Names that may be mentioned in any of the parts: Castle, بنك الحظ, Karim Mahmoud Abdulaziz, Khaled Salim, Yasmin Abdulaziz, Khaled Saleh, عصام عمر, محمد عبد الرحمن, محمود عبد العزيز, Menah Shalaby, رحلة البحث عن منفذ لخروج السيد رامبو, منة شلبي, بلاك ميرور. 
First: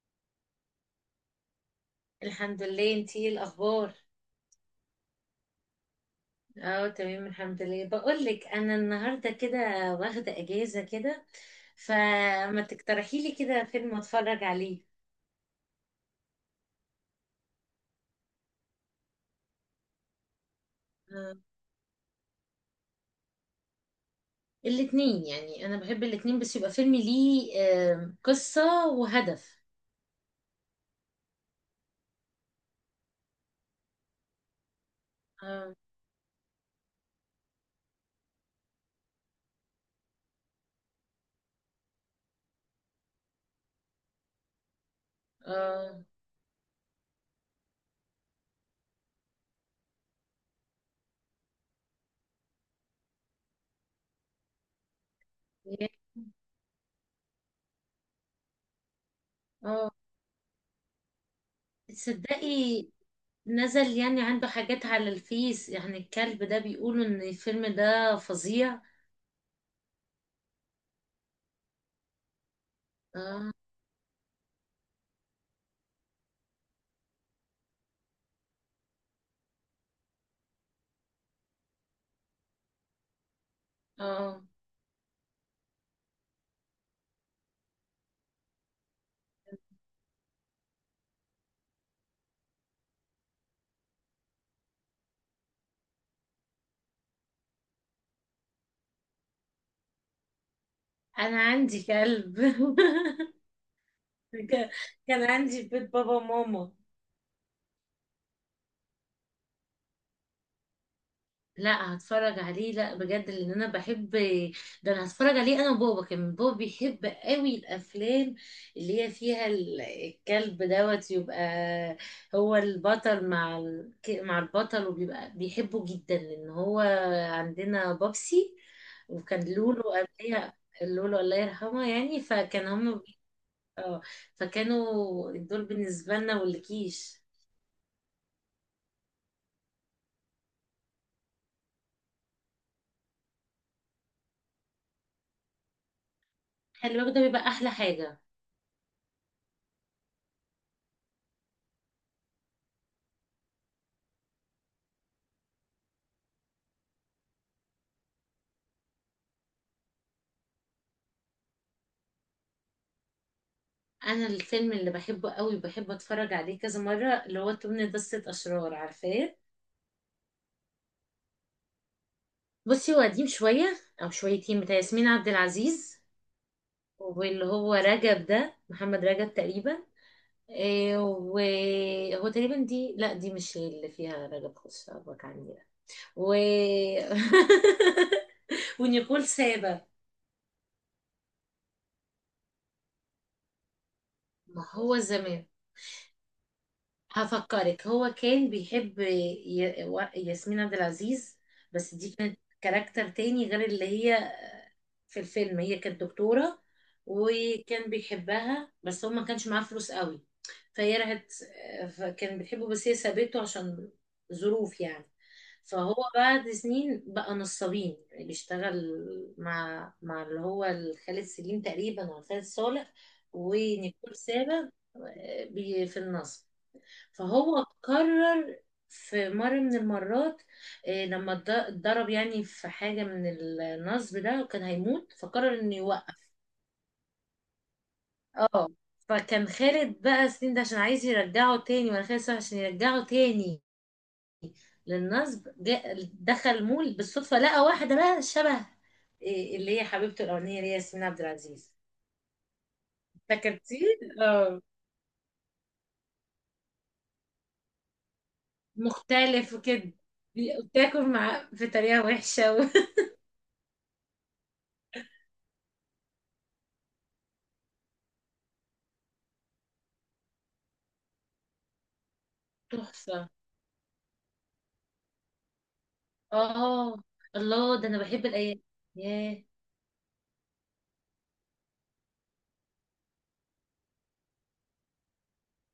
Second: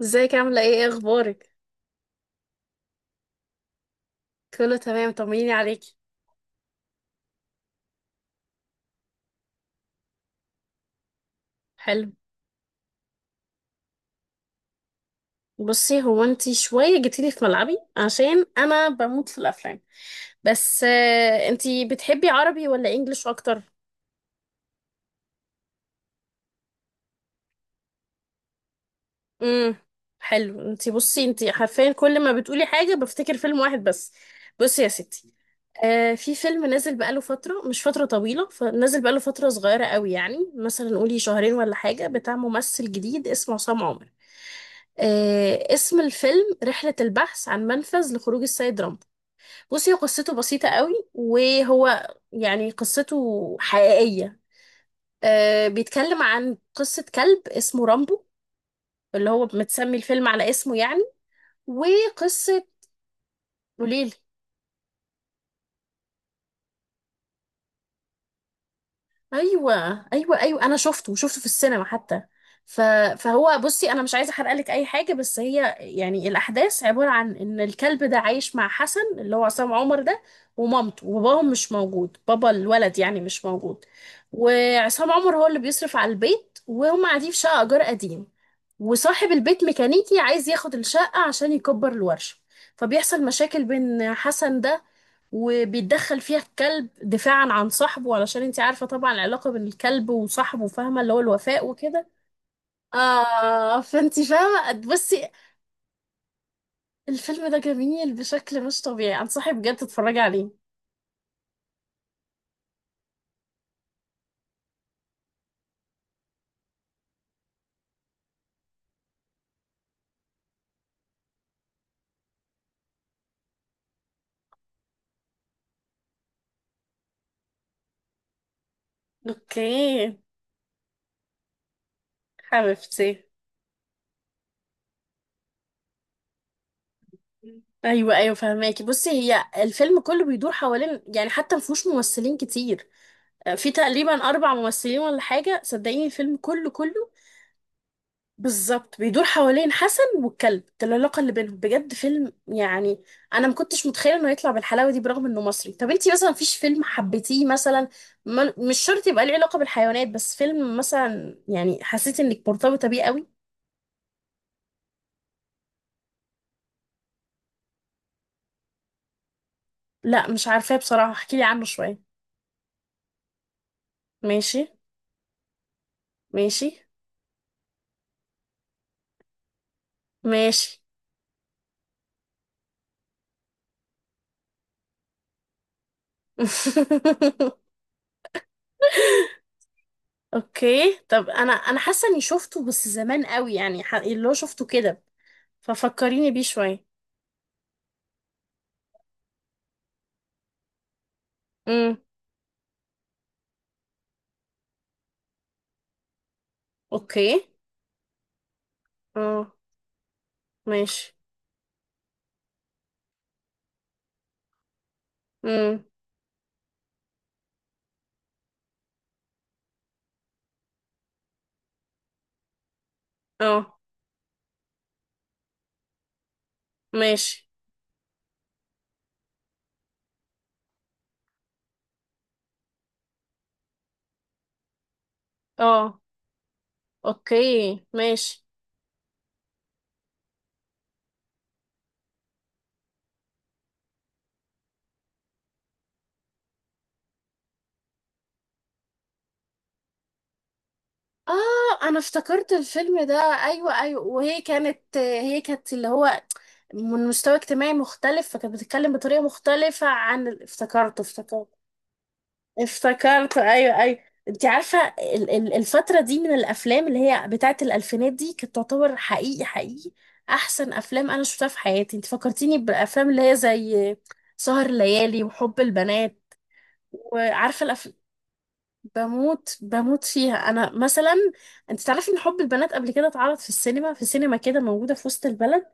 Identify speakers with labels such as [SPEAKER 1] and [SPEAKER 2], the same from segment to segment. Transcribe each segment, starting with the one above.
[SPEAKER 1] ازيك؟ عاملة ايه؟ ايه اخبارك؟
[SPEAKER 2] الحمد لله. انتي ايه الاخبار؟
[SPEAKER 1] كله تمام، طمنيني عليكي.
[SPEAKER 2] اه، تمام الحمد لله. بقول لك انا النهارده كده واخده اجازه كده،
[SPEAKER 1] حلو.
[SPEAKER 2] فما تقترحي لي كده فيلم اتفرج عليه؟
[SPEAKER 1] بصي، هو انتي شوية جيتيلي في ملعبي عشان انا بموت في الافلام. بس
[SPEAKER 2] آه،
[SPEAKER 1] انتي بتحبي عربي ولا انجليش اكتر؟
[SPEAKER 2] الاتنين، يعني انا بحب الاتنين، بس يبقى فيلم ليه قصه وهدف.
[SPEAKER 1] امم حلو. انتي بصي، انتي حرفيا كل ما بتقولي حاجة بفتكر فيلم واحد بس. بصي يا ستي،
[SPEAKER 2] اه
[SPEAKER 1] آه، في فيلم نازل بقاله فترة، مش فترة طويلة، فنازل بقاله فترة صغيرة قوي، يعني مثلا قولي شهرين ولا حاجة، بتاع ممثل جديد اسمه عصام عمر. آه، اسم
[SPEAKER 2] اه
[SPEAKER 1] الفيلم رحلة البحث عن منفذ لخروج السيد رامبو. بصي، هو قصته بسيطة قوي، وهو يعني قصته حقيقية. آه، بيتكلم عن قصة كلب اسمه رامبو، اللي هو
[SPEAKER 2] اه،
[SPEAKER 1] متسمي الفيلم على اسمه يعني. وقصة
[SPEAKER 2] تصدقي نزل
[SPEAKER 1] وليلي.
[SPEAKER 2] يعني عنده حاجات على الفيس، يعني الكلب ده بيقولوا ان الفيلم ده فظيع.
[SPEAKER 1] ايوه. ايوه انا شفته في السينما حتى. ف...
[SPEAKER 2] اه
[SPEAKER 1] فهو بصي، انا مش عايزه احرق لك اي حاجه، بس هي يعني الاحداث عباره عن ان الكلب ده عايش مع حسن اللي هو عصام عمر ده، ومامته، وباباهم مش موجود، بابا الولد يعني مش موجود.
[SPEAKER 2] اه،
[SPEAKER 1] وعصام عمر هو اللي بيصرف على البيت، وهم قاعدين في شقه ايجار قديم، وصاحب البيت ميكانيكي عايز ياخد الشقه عشان يكبر الورشه. فبيحصل مشاكل بين حسن ده، وبيتدخل فيها الكلب دفاعا عن صاحبه، علشان انت عارفة طبعا العلاقة بين الكلب وصاحبه، فاهمة، اللي هو
[SPEAKER 2] انا
[SPEAKER 1] الوفاء
[SPEAKER 2] عندي
[SPEAKER 1] وكده.
[SPEAKER 2] كلب
[SPEAKER 1] اه، فانت
[SPEAKER 2] ك-
[SPEAKER 1] فاهمة. بصي،
[SPEAKER 2] كان عندي في بيت بابا وماما.
[SPEAKER 1] الفيلم ده جميل بشكل مش طبيعي، انصحك بجد تتفرجي عليه.
[SPEAKER 2] لا هتفرج عليه، لا بجد، لان انا بحب، ده انا هتفرج عليه انا وبابا. كمان بابا بيحب قوي الافلام اللي هي فيها الكلب دوت. يبقى هو البطل مع مع البطل وبيبقى بيحبه جدا، لان هو عندنا بابسي، وكان
[SPEAKER 1] اوكي
[SPEAKER 2] لولو قبلها. لولو الله يرحمه، يعني فكان هم،
[SPEAKER 1] حبيبتي.
[SPEAKER 2] اه، فكانوا دول بالنسبة لنا والكيش.
[SPEAKER 1] ايوه فهماكي. بصي، هي الفيلم كله بيدور حوالين، يعني حتى مفهوش ممثلين كتير. في تقريبا اربع ممثلين ولا حاجه، صدقيني الفيلم كله
[SPEAKER 2] خلي
[SPEAKER 1] كله
[SPEAKER 2] بالك ده بيبقى احلى حاجة.
[SPEAKER 1] بالظبط بيدور حوالين حسن والكلب ده، العلاقة اللي بينهم، بجد فيلم يعني أنا ما كنتش متخيلة إنه يطلع بالحلاوة دي برغم إنه مصري. طب أنتي مثلا مفيش فيلم حبيتيه مثلا، مش شرط يبقى ليه علاقة بالحيوانات، بس فيلم مثلا يعني حسيتي إنك مرتبطة بيه قوي؟
[SPEAKER 2] انا الفيلم اللي بحبه قوي بحب اتفرج عليه كذا مره اللي هو تمن دستة اشرار، عارفاه؟
[SPEAKER 1] لا مش عارفاه بصراحة، احكيلي عنه شوية.
[SPEAKER 2] بصي هو قديم شويه او شويتين
[SPEAKER 1] ماشي.
[SPEAKER 2] بتاع ياسمين عبد العزيز،
[SPEAKER 1] ماشي
[SPEAKER 2] واللي هو رجب ده، محمد رجب تقريبا.
[SPEAKER 1] ماشي
[SPEAKER 2] إيه، وهو تقريبا دي، لا دي مش اللي فيها رجب خش أبوك عني ده. و ونيكول سابا.
[SPEAKER 1] اوكي. طب انا، حاسه اني شفته بس زمان قوي يعني، اللي هو
[SPEAKER 2] ما
[SPEAKER 1] شفته
[SPEAKER 2] هو
[SPEAKER 1] كده.
[SPEAKER 2] زمان.
[SPEAKER 1] ففكريني بيه شويه.
[SPEAKER 2] هفكرك، هو كان بيحب ياسمين عبد العزيز، بس
[SPEAKER 1] امم.
[SPEAKER 2] دي كانت كاركتر تاني غير اللي هي في الفيلم. هي كانت دكتورة
[SPEAKER 1] اوكي.
[SPEAKER 2] وكان بيحبها، بس هو ما كانش
[SPEAKER 1] اه.
[SPEAKER 2] معاه فلوس قوي فهي
[SPEAKER 1] ماشي.
[SPEAKER 2] راحت. فكان بيحبه بس هي سابته عشان ظروف يعني.
[SPEAKER 1] امم.
[SPEAKER 2] فهو بعد سنين بقى نصابين بيشتغل مع اللي هو خالد سليم تقريبا ولا خالد صالح،
[SPEAKER 1] اه.
[SPEAKER 2] ونيكول سابا في النصب.
[SPEAKER 1] ماشي.
[SPEAKER 2] فهو قرر في مرة من المرات لما اتضرب يعني في حاجة من النصب ده وكان هيموت، فقرر انه
[SPEAKER 1] اه.
[SPEAKER 2] يوقف.
[SPEAKER 1] اوكي. ماشي.
[SPEAKER 2] اه، فكان خالد بقى سنين ده عشان عايز يرجعه تاني، ولا خالد صالح عشان يرجعه تاني للنصب. جاء دخل مول بالصدفة، لقى واحدة بقى شبه اللي هي حبيبته الأولانية اللي هي ياسمين عبد العزيز.
[SPEAKER 1] اه، انا افتكرت الفيلم ده. ايوه
[SPEAKER 2] فكرتيه.
[SPEAKER 1] ايوه وهي
[SPEAKER 2] اه،
[SPEAKER 1] كانت، هي كانت اللي هو من مستوى اجتماعي مختلف، فكانت بتتكلم بطريقة
[SPEAKER 2] مختلف
[SPEAKER 1] مختلفة
[SPEAKER 2] وكده.
[SPEAKER 1] عن افتكرته،
[SPEAKER 2] بتاكل
[SPEAKER 1] افتكرته
[SPEAKER 2] مع في طريقة وحشة
[SPEAKER 1] افتكرته ايوه. انت عارفة الفترة دي من الافلام اللي هي بتاعت الالفينات دي كانت تعتبر حقيقي، حقيقي احسن افلام انا شفتها في حياتي. انت فكرتيني بالافلام اللي
[SPEAKER 2] تحفة.
[SPEAKER 1] هي زي سهر الليالي وحب البنات.
[SPEAKER 2] اه،
[SPEAKER 1] وعارفه
[SPEAKER 2] الله، ده انا بحب الايام. ياه،
[SPEAKER 1] بموت، فيها انا مثلا. انت تعرفي ان حب البنات قبل كده اتعرض في السينما، في سينما كده موجوده في وسط البلد.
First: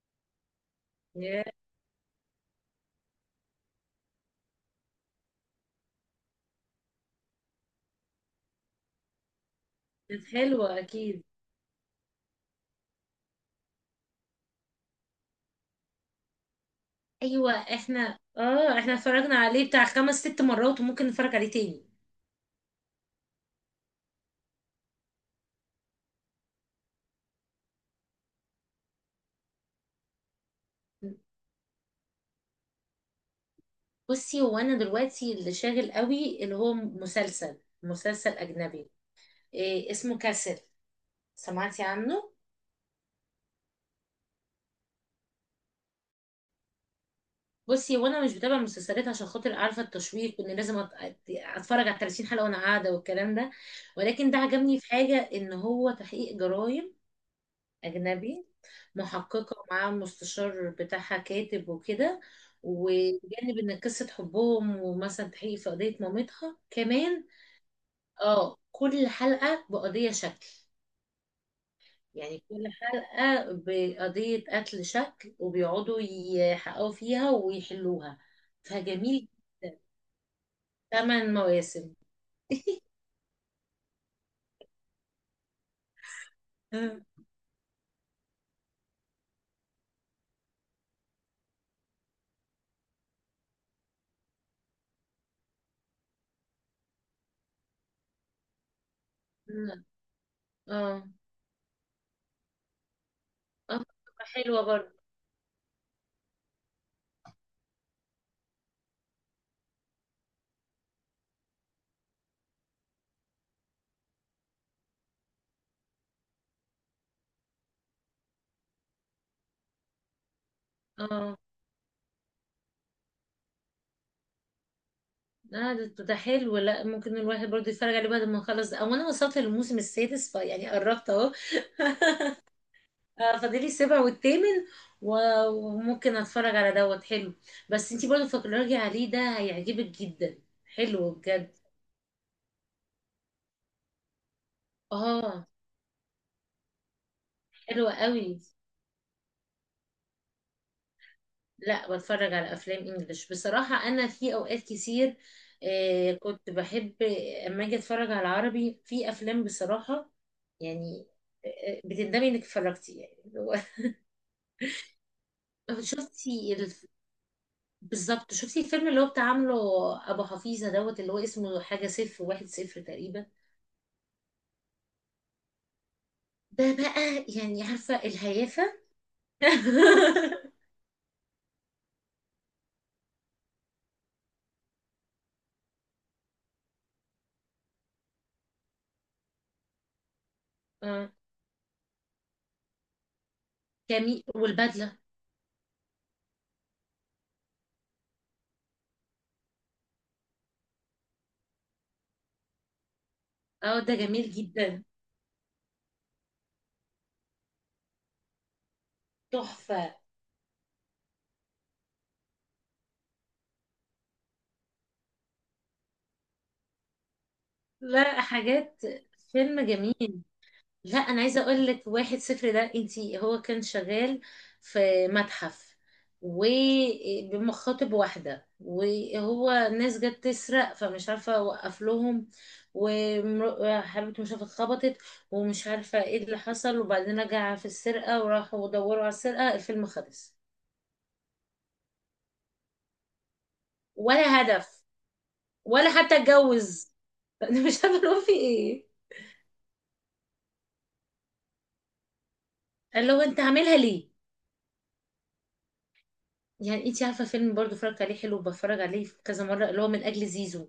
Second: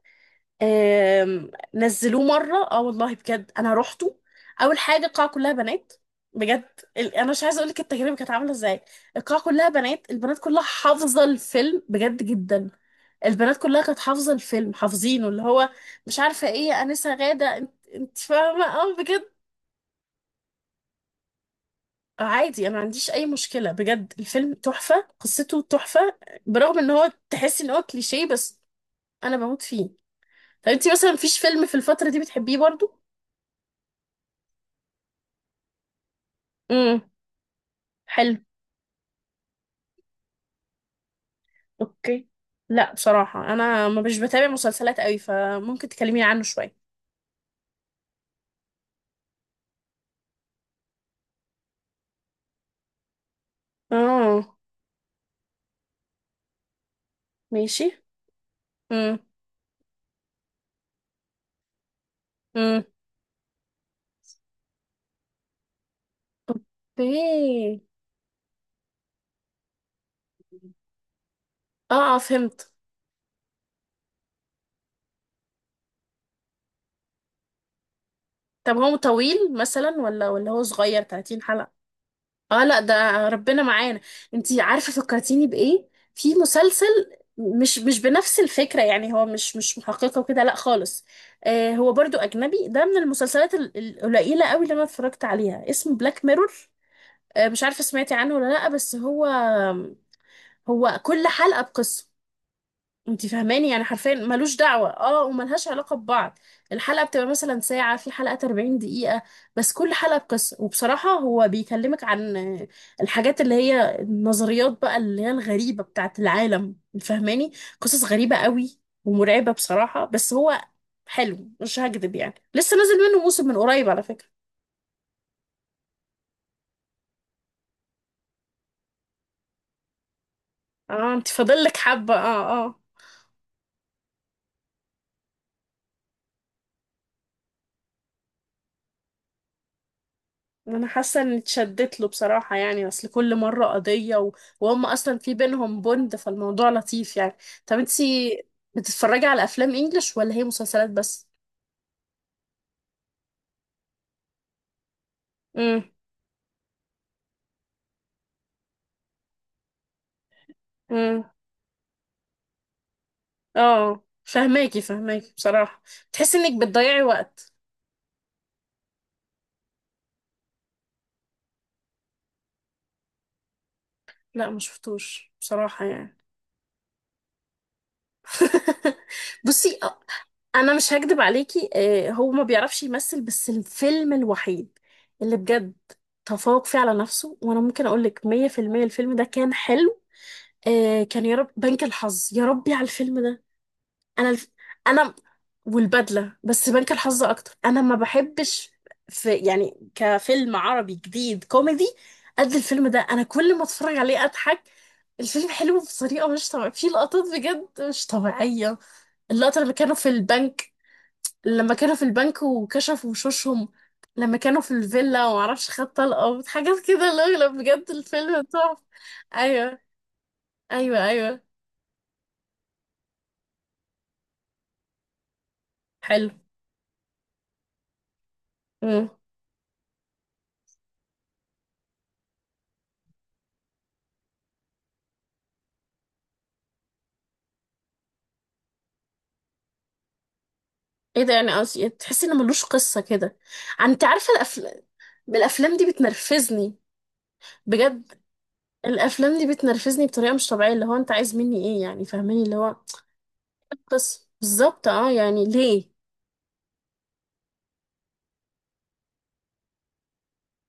[SPEAKER 2] ياه،
[SPEAKER 1] نزلوه مره، اه والله بجد انا روحته. اول حاجه القاعه كلها بنات، بجد. انا مش عايزه اقول لك التجربه كانت عامله ازاي. القاعه كلها بنات،
[SPEAKER 2] كانت
[SPEAKER 1] البنات كلها
[SPEAKER 2] حلوه اكيد.
[SPEAKER 1] حافظه الفيلم، بجد جدا. البنات كلها كانت حافظه الفيلم، حافظينه، اللي هو مش عارفه ايه انسه
[SPEAKER 2] ايوه،
[SPEAKER 1] غاده، انت، انت
[SPEAKER 2] احنا
[SPEAKER 1] فاهمه،
[SPEAKER 2] اه احنا
[SPEAKER 1] اه بجد.
[SPEAKER 2] اتفرجنا عليه بتاع خمس ست مرات وممكن نتفرج عليه تاني.
[SPEAKER 1] عادي، انا ما عنديش اي مشكله، بجد الفيلم تحفه، قصته تحفه، برغم ان هو تحس ان هو كليشيه، بس انا بموت فيه. طب انتي مثلا مفيش فيلم في الفتره دي بتحبيه برضو؟
[SPEAKER 2] بصي هو انا دلوقتي اللي شاغل قوي اللي هو
[SPEAKER 1] امم.
[SPEAKER 2] مسلسل، مسلسل
[SPEAKER 1] حلو.
[SPEAKER 2] اجنبي. إيه اسمه؟ كاسل، سمعتي
[SPEAKER 1] اوكي.
[SPEAKER 2] عنه؟
[SPEAKER 1] لا بصراحه انا، ما مش بتابع مسلسلات قوي، فممكن تكلميني عنه شويه.
[SPEAKER 2] بصي، وانا مش بتابع مسلسلات عشان خاطر عارفه التشويق وان لازم اتفرج على 30 حلقه وانا قاعده والكلام ده. ولكن ده
[SPEAKER 1] اه.
[SPEAKER 2] عجبني في حاجه، ان هو تحقيق جرائم
[SPEAKER 1] ماشي.
[SPEAKER 2] أجنبي.
[SPEAKER 1] امم.
[SPEAKER 2] محققة ومعاها مستشار بتاعها كاتب وكده،
[SPEAKER 1] امم.
[SPEAKER 2] وجانب إن قصة حبهم، ومثلا تحقيق في قضية مامتها كمان.
[SPEAKER 1] ايه.
[SPEAKER 2] اه، كل حلقة بقضية شكل،
[SPEAKER 1] اه،
[SPEAKER 2] يعني كل
[SPEAKER 1] فهمت.
[SPEAKER 2] حلقة بقضية قتل شكل وبيقعدوا يحققوا فيها ويحلوها،
[SPEAKER 1] طب هو
[SPEAKER 2] فجميل.
[SPEAKER 1] طويل مثلا ولا هو صغير،
[SPEAKER 2] ثمان
[SPEAKER 1] 30
[SPEAKER 2] مواسم
[SPEAKER 1] حلقه؟ اه لا، ده ربنا معانا. انتي عارفة فكرتيني بإيه؟ في مسلسل،
[SPEAKER 2] اه
[SPEAKER 1] مش بنفس الفكرة، يعني هو مش محققة وكده، لا خالص. آه، هو برضو أجنبي، ده من المسلسلات القليلة قوي اللي أنا اتفرجت عليها، اسمه بلاك ميرور. آه، مش عارفة سمعتي عنه ولا لا. بس هو، هو
[SPEAKER 2] اه
[SPEAKER 1] كل حلقة بقصة، انت فاهماني، يعني حرفيا
[SPEAKER 2] بتبقى
[SPEAKER 1] ملوش
[SPEAKER 2] حلوة
[SPEAKER 1] دعوة،
[SPEAKER 2] برضه.
[SPEAKER 1] اه، وملهاش علاقة ببعض. الحلقة بتبقى مثلا ساعة، في حلقات 40 دقيقة، بس كل حلقة بقصة. وبصراحة هو بيكلمك عن الحاجات اللي هي النظريات بقى اللي هي الغريبة بتاعت العالم، فاهماني. قصص غريبة قوي، ومرعبة بصراحة، بس هو
[SPEAKER 2] اه،
[SPEAKER 1] حلو مش هكدب. يعني لسه نازل منه موسم من قريب على فكرة.
[SPEAKER 2] لا ده حلو، لا ممكن الواحد برضه يتفرج عليه بعد ما نخلص ده. او انا وصلت للموسم السادس فيعني قربت
[SPEAKER 1] اه، انت
[SPEAKER 2] اهو.
[SPEAKER 1] فاضل لك حبة. اه. اه،
[SPEAKER 2] فاضلي السابع والثامن وممكن اتفرج على دوت. حلو. بس انتي برضه فكري عليه، ده هيعجبك جدا،
[SPEAKER 1] انا
[SPEAKER 2] حلو
[SPEAKER 1] حاسه اني
[SPEAKER 2] بجد.
[SPEAKER 1] اتشدت له بصراحه، يعني اصل كل مره قضيه وهم اصلا في
[SPEAKER 2] اه،
[SPEAKER 1] بينهم بوند، فالموضوع لطيف يعني. طب
[SPEAKER 2] حلو
[SPEAKER 1] انتي
[SPEAKER 2] قوي.
[SPEAKER 1] بتتفرجي على افلام انجلش ولا هي مسلسلات بس؟
[SPEAKER 2] لا بتفرج على افلام انجليش بصراحة، انا في اوقات كتير
[SPEAKER 1] امم.
[SPEAKER 2] كنت بحب، اما اجي اتفرج على عربي في افلام بصراحة يعني
[SPEAKER 1] امم.
[SPEAKER 2] بتندمي انك اتفرجتي يعني.
[SPEAKER 1] اه، فهماكي، بصراحه. تحسي
[SPEAKER 2] شفتي؟
[SPEAKER 1] انك بتضيعي وقت.
[SPEAKER 2] بالظبط، شفتي الفيلم اللي هو بتاع عامله ابو حفيظه دوت اللي هو اسمه حاجه صفر واحد صفر تقريبا؟
[SPEAKER 1] لا ما شفتوش بصراحه يعني.
[SPEAKER 2] ده بقى يعني عارفه الهيافه.
[SPEAKER 1] بصي انا مش هكدب عليكي، هو ما بيعرفش يمثل، بس الفيلم الوحيد اللي بجد تفوق فيه على نفسه، وانا ممكن اقول لك 100%، الفيلم ده كان حلو. آه
[SPEAKER 2] اه
[SPEAKER 1] كان يا رب بنك الحظ، يا ربي على الفيلم ده.
[SPEAKER 2] جميل،
[SPEAKER 1] انا
[SPEAKER 2] والبدله.
[SPEAKER 1] انا والبدله، بس بنك الحظ اكتر، انا ما بحبش في يعني كفيلم عربي جديد كوميدي قد الفيلم ده، انا كل ما
[SPEAKER 2] اه، ده
[SPEAKER 1] اتفرج عليه
[SPEAKER 2] جميل
[SPEAKER 1] اضحك.
[SPEAKER 2] جدا.
[SPEAKER 1] الفيلم حلو بطريقه مش طبيعيه، في لقطات بجد مش طبيعيه، اللقطه لما كانوا
[SPEAKER 2] تحفه.
[SPEAKER 1] في البنك، لما كانوا في البنك وكشفوا وشوشهم، لما كانوا في الفيلا ومعرفش خد طلقه، حاجات كده، لا لا بجد
[SPEAKER 2] لا
[SPEAKER 1] الفيلم تحفه.
[SPEAKER 2] حاجات، فيلم
[SPEAKER 1] ايوه.
[SPEAKER 2] جميل. لا
[SPEAKER 1] ايوه
[SPEAKER 2] انا
[SPEAKER 1] ايوه
[SPEAKER 2] عايزه اقول لك واحد صفر ده، انتي، هو كان شغال في متحف
[SPEAKER 1] حلو.
[SPEAKER 2] وبمخاطب واحده، وهو ناس جت تسرق فمش عارفه وقف لهم، وحبيبته مش عارفه اتخبطت ومش عارفه ايه اللي حصل، وبعدين رجع في السرقه وراحوا دوروا على السرقه، الفيلم خلص.
[SPEAKER 1] ايه ده يعني، قصدي تحسي ان ملوش قصه كده. انت عارفه
[SPEAKER 2] ولا
[SPEAKER 1] الافلام،
[SPEAKER 2] هدف،
[SPEAKER 1] الافلام دي
[SPEAKER 2] ولا حتى
[SPEAKER 1] بتنرفزني،
[SPEAKER 2] اتجوز انا مش عارفه
[SPEAKER 1] بجد.
[SPEAKER 2] هو في ايه.
[SPEAKER 1] الافلام دي بتنرفزني بطريقه مش طبيعيه، اللي هو انت عايز مني ايه يعني، فاهماني اللي هو
[SPEAKER 2] اللي هو انت عاملها ليه؟
[SPEAKER 1] قصه بالظبط، اه يعني ليه.
[SPEAKER 2] يعني انت عارفه فيلم برضو اتفرجت عليه، حلو بتفرج عليه كذا مره، اللي هو من اجل زيزو.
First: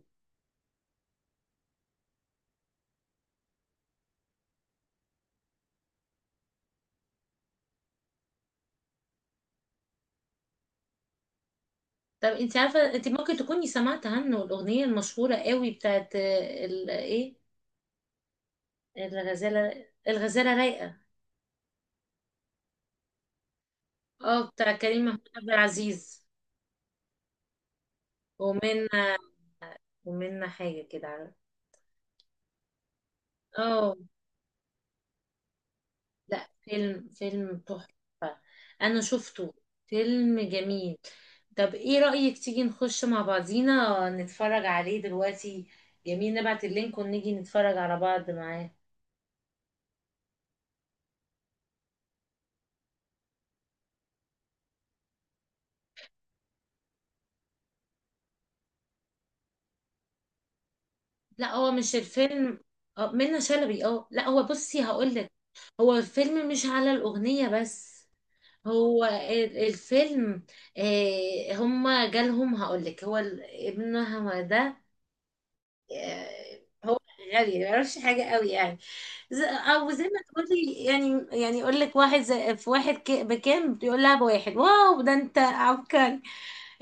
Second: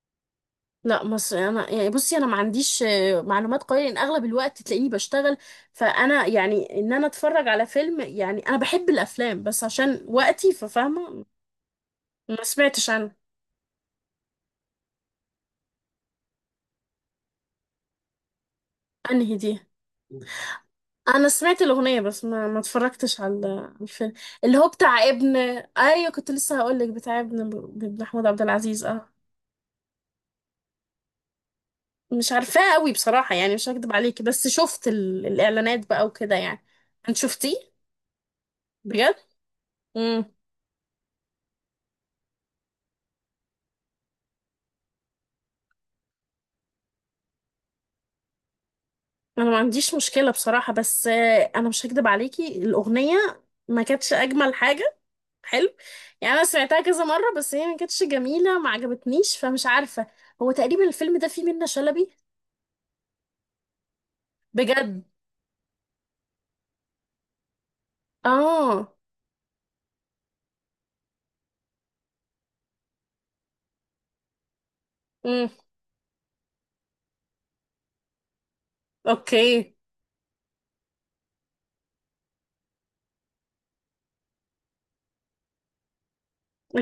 [SPEAKER 1] لا مصر، انا يعني بصي انا ما عنديش معلومات قويه، لان اغلب الوقت تلاقيني بشتغل، فانا يعني ان انا اتفرج على فيلم، يعني انا بحب الافلام، بس عشان وقتي ففاهمه.
[SPEAKER 2] طب
[SPEAKER 1] ما
[SPEAKER 2] انت
[SPEAKER 1] سمعتش
[SPEAKER 2] عارفه، انت
[SPEAKER 1] عنه.
[SPEAKER 2] ممكن تكوني سمعت عنه، الاغنيه المشهوره قوي بتاعت ايه،
[SPEAKER 1] انهي دي؟
[SPEAKER 2] الغزاله الغزاله رايقه.
[SPEAKER 1] انا سمعت الاغنيه، بس ما اتفرجتش على، على الفيلم.
[SPEAKER 2] اه
[SPEAKER 1] اللي هو
[SPEAKER 2] بتاع
[SPEAKER 1] بتاع
[SPEAKER 2] كريم محمود
[SPEAKER 1] ابن؟
[SPEAKER 2] عبد
[SPEAKER 1] ايوه
[SPEAKER 2] العزيز.
[SPEAKER 1] كنت لسه هقول لك بتاع ابن، محمود عبد العزيز، اه.
[SPEAKER 2] ومنا، ومنا حاجه كده، عارف.
[SPEAKER 1] مش عارفاه قوي بصراحه، يعني مش هكدب
[SPEAKER 2] اه
[SPEAKER 1] عليكي، بس شفت الاعلانات بقى وكده
[SPEAKER 2] لا،
[SPEAKER 1] يعني.
[SPEAKER 2] فيلم
[SPEAKER 1] انت شفتيه؟
[SPEAKER 2] فيلم تحفه. انا
[SPEAKER 1] بجد؟
[SPEAKER 2] شفته.
[SPEAKER 1] امم.
[SPEAKER 2] فيلم جميل. طب ايه رايك تيجي نخش مع بعضينا نتفرج عليه دلوقتي؟ جميل، نبعت اللينك ونيجي نتفرج على بعض معاه.
[SPEAKER 1] انا ما عنديش مشكله بصراحه، بس انا مش هكدب عليكي، الاغنيه ما كانتش اجمل حاجه. حلو. يعني انا سمعتها كذا مره بس هي ما كانتش جميله، ما عجبتنيش، فمش عارفه. هو تقريبا الفيلم ده فيه
[SPEAKER 2] لا
[SPEAKER 1] منة
[SPEAKER 2] هو مش
[SPEAKER 1] شلبي؟
[SPEAKER 2] الفيلم منة شلبي. اه لا، هو بصي
[SPEAKER 1] بجد؟
[SPEAKER 2] هقول لك، هو الفيلم مش على الأغنية بس،
[SPEAKER 1] اه.
[SPEAKER 2] هو الفيلم هما جالهم. هقول لك، هو ابنها ده
[SPEAKER 1] امم.
[SPEAKER 2] هو غالي ما يعرفش حاجة قوي يعني.
[SPEAKER 1] اوكي.
[SPEAKER 2] او زي ما تقولي، يعني يقول لك واحد زي في واحد بكام، بيقول لها بواحد، واو ده انت عبقري.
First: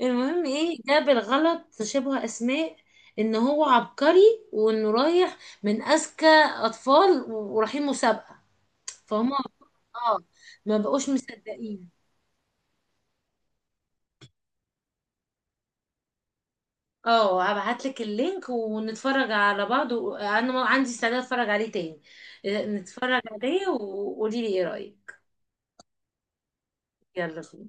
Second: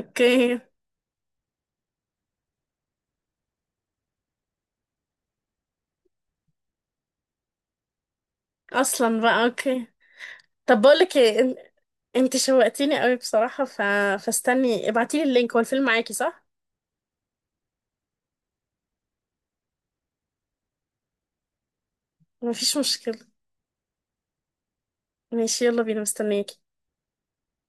[SPEAKER 2] المهم ايه ده بالغلط شبه اسماء، ان هو عبقري وانه رايح من اذكى اطفال ورايحين مسابقة،
[SPEAKER 1] اصلا
[SPEAKER 2] فهم.
[SPEAKER 1] بقى. اوكي.
[SPEAKER 2] اه، ما
[SPEAKER 1] طب
[SPEAKER 2] بقوش
[SPEAKER 1] بقولك ايه
[SPEAKER 2] مصدقين.
[SPEAKER 1] انت شوقتيني قوي بصراحة. فاستني ابعتيلي اللينك، هو الفيلم معاكي صح؟
[SPEAKER 2] اه، هبعت لك اللينك ونتفرج على بعض، وانا ما عندي استعداد اتفرج عليه تاني.
[SPEAKER 1] مفيش
[SPEAKER 2] نتفرج
[SPEAKER 1] مشكلة.
[SPEAKER 2] عليه وقولي لي ايه رأيك.
[SPEAKER 1] ماشي يلا بينا، مستنياكي.
[SPEAKER 2] يلا.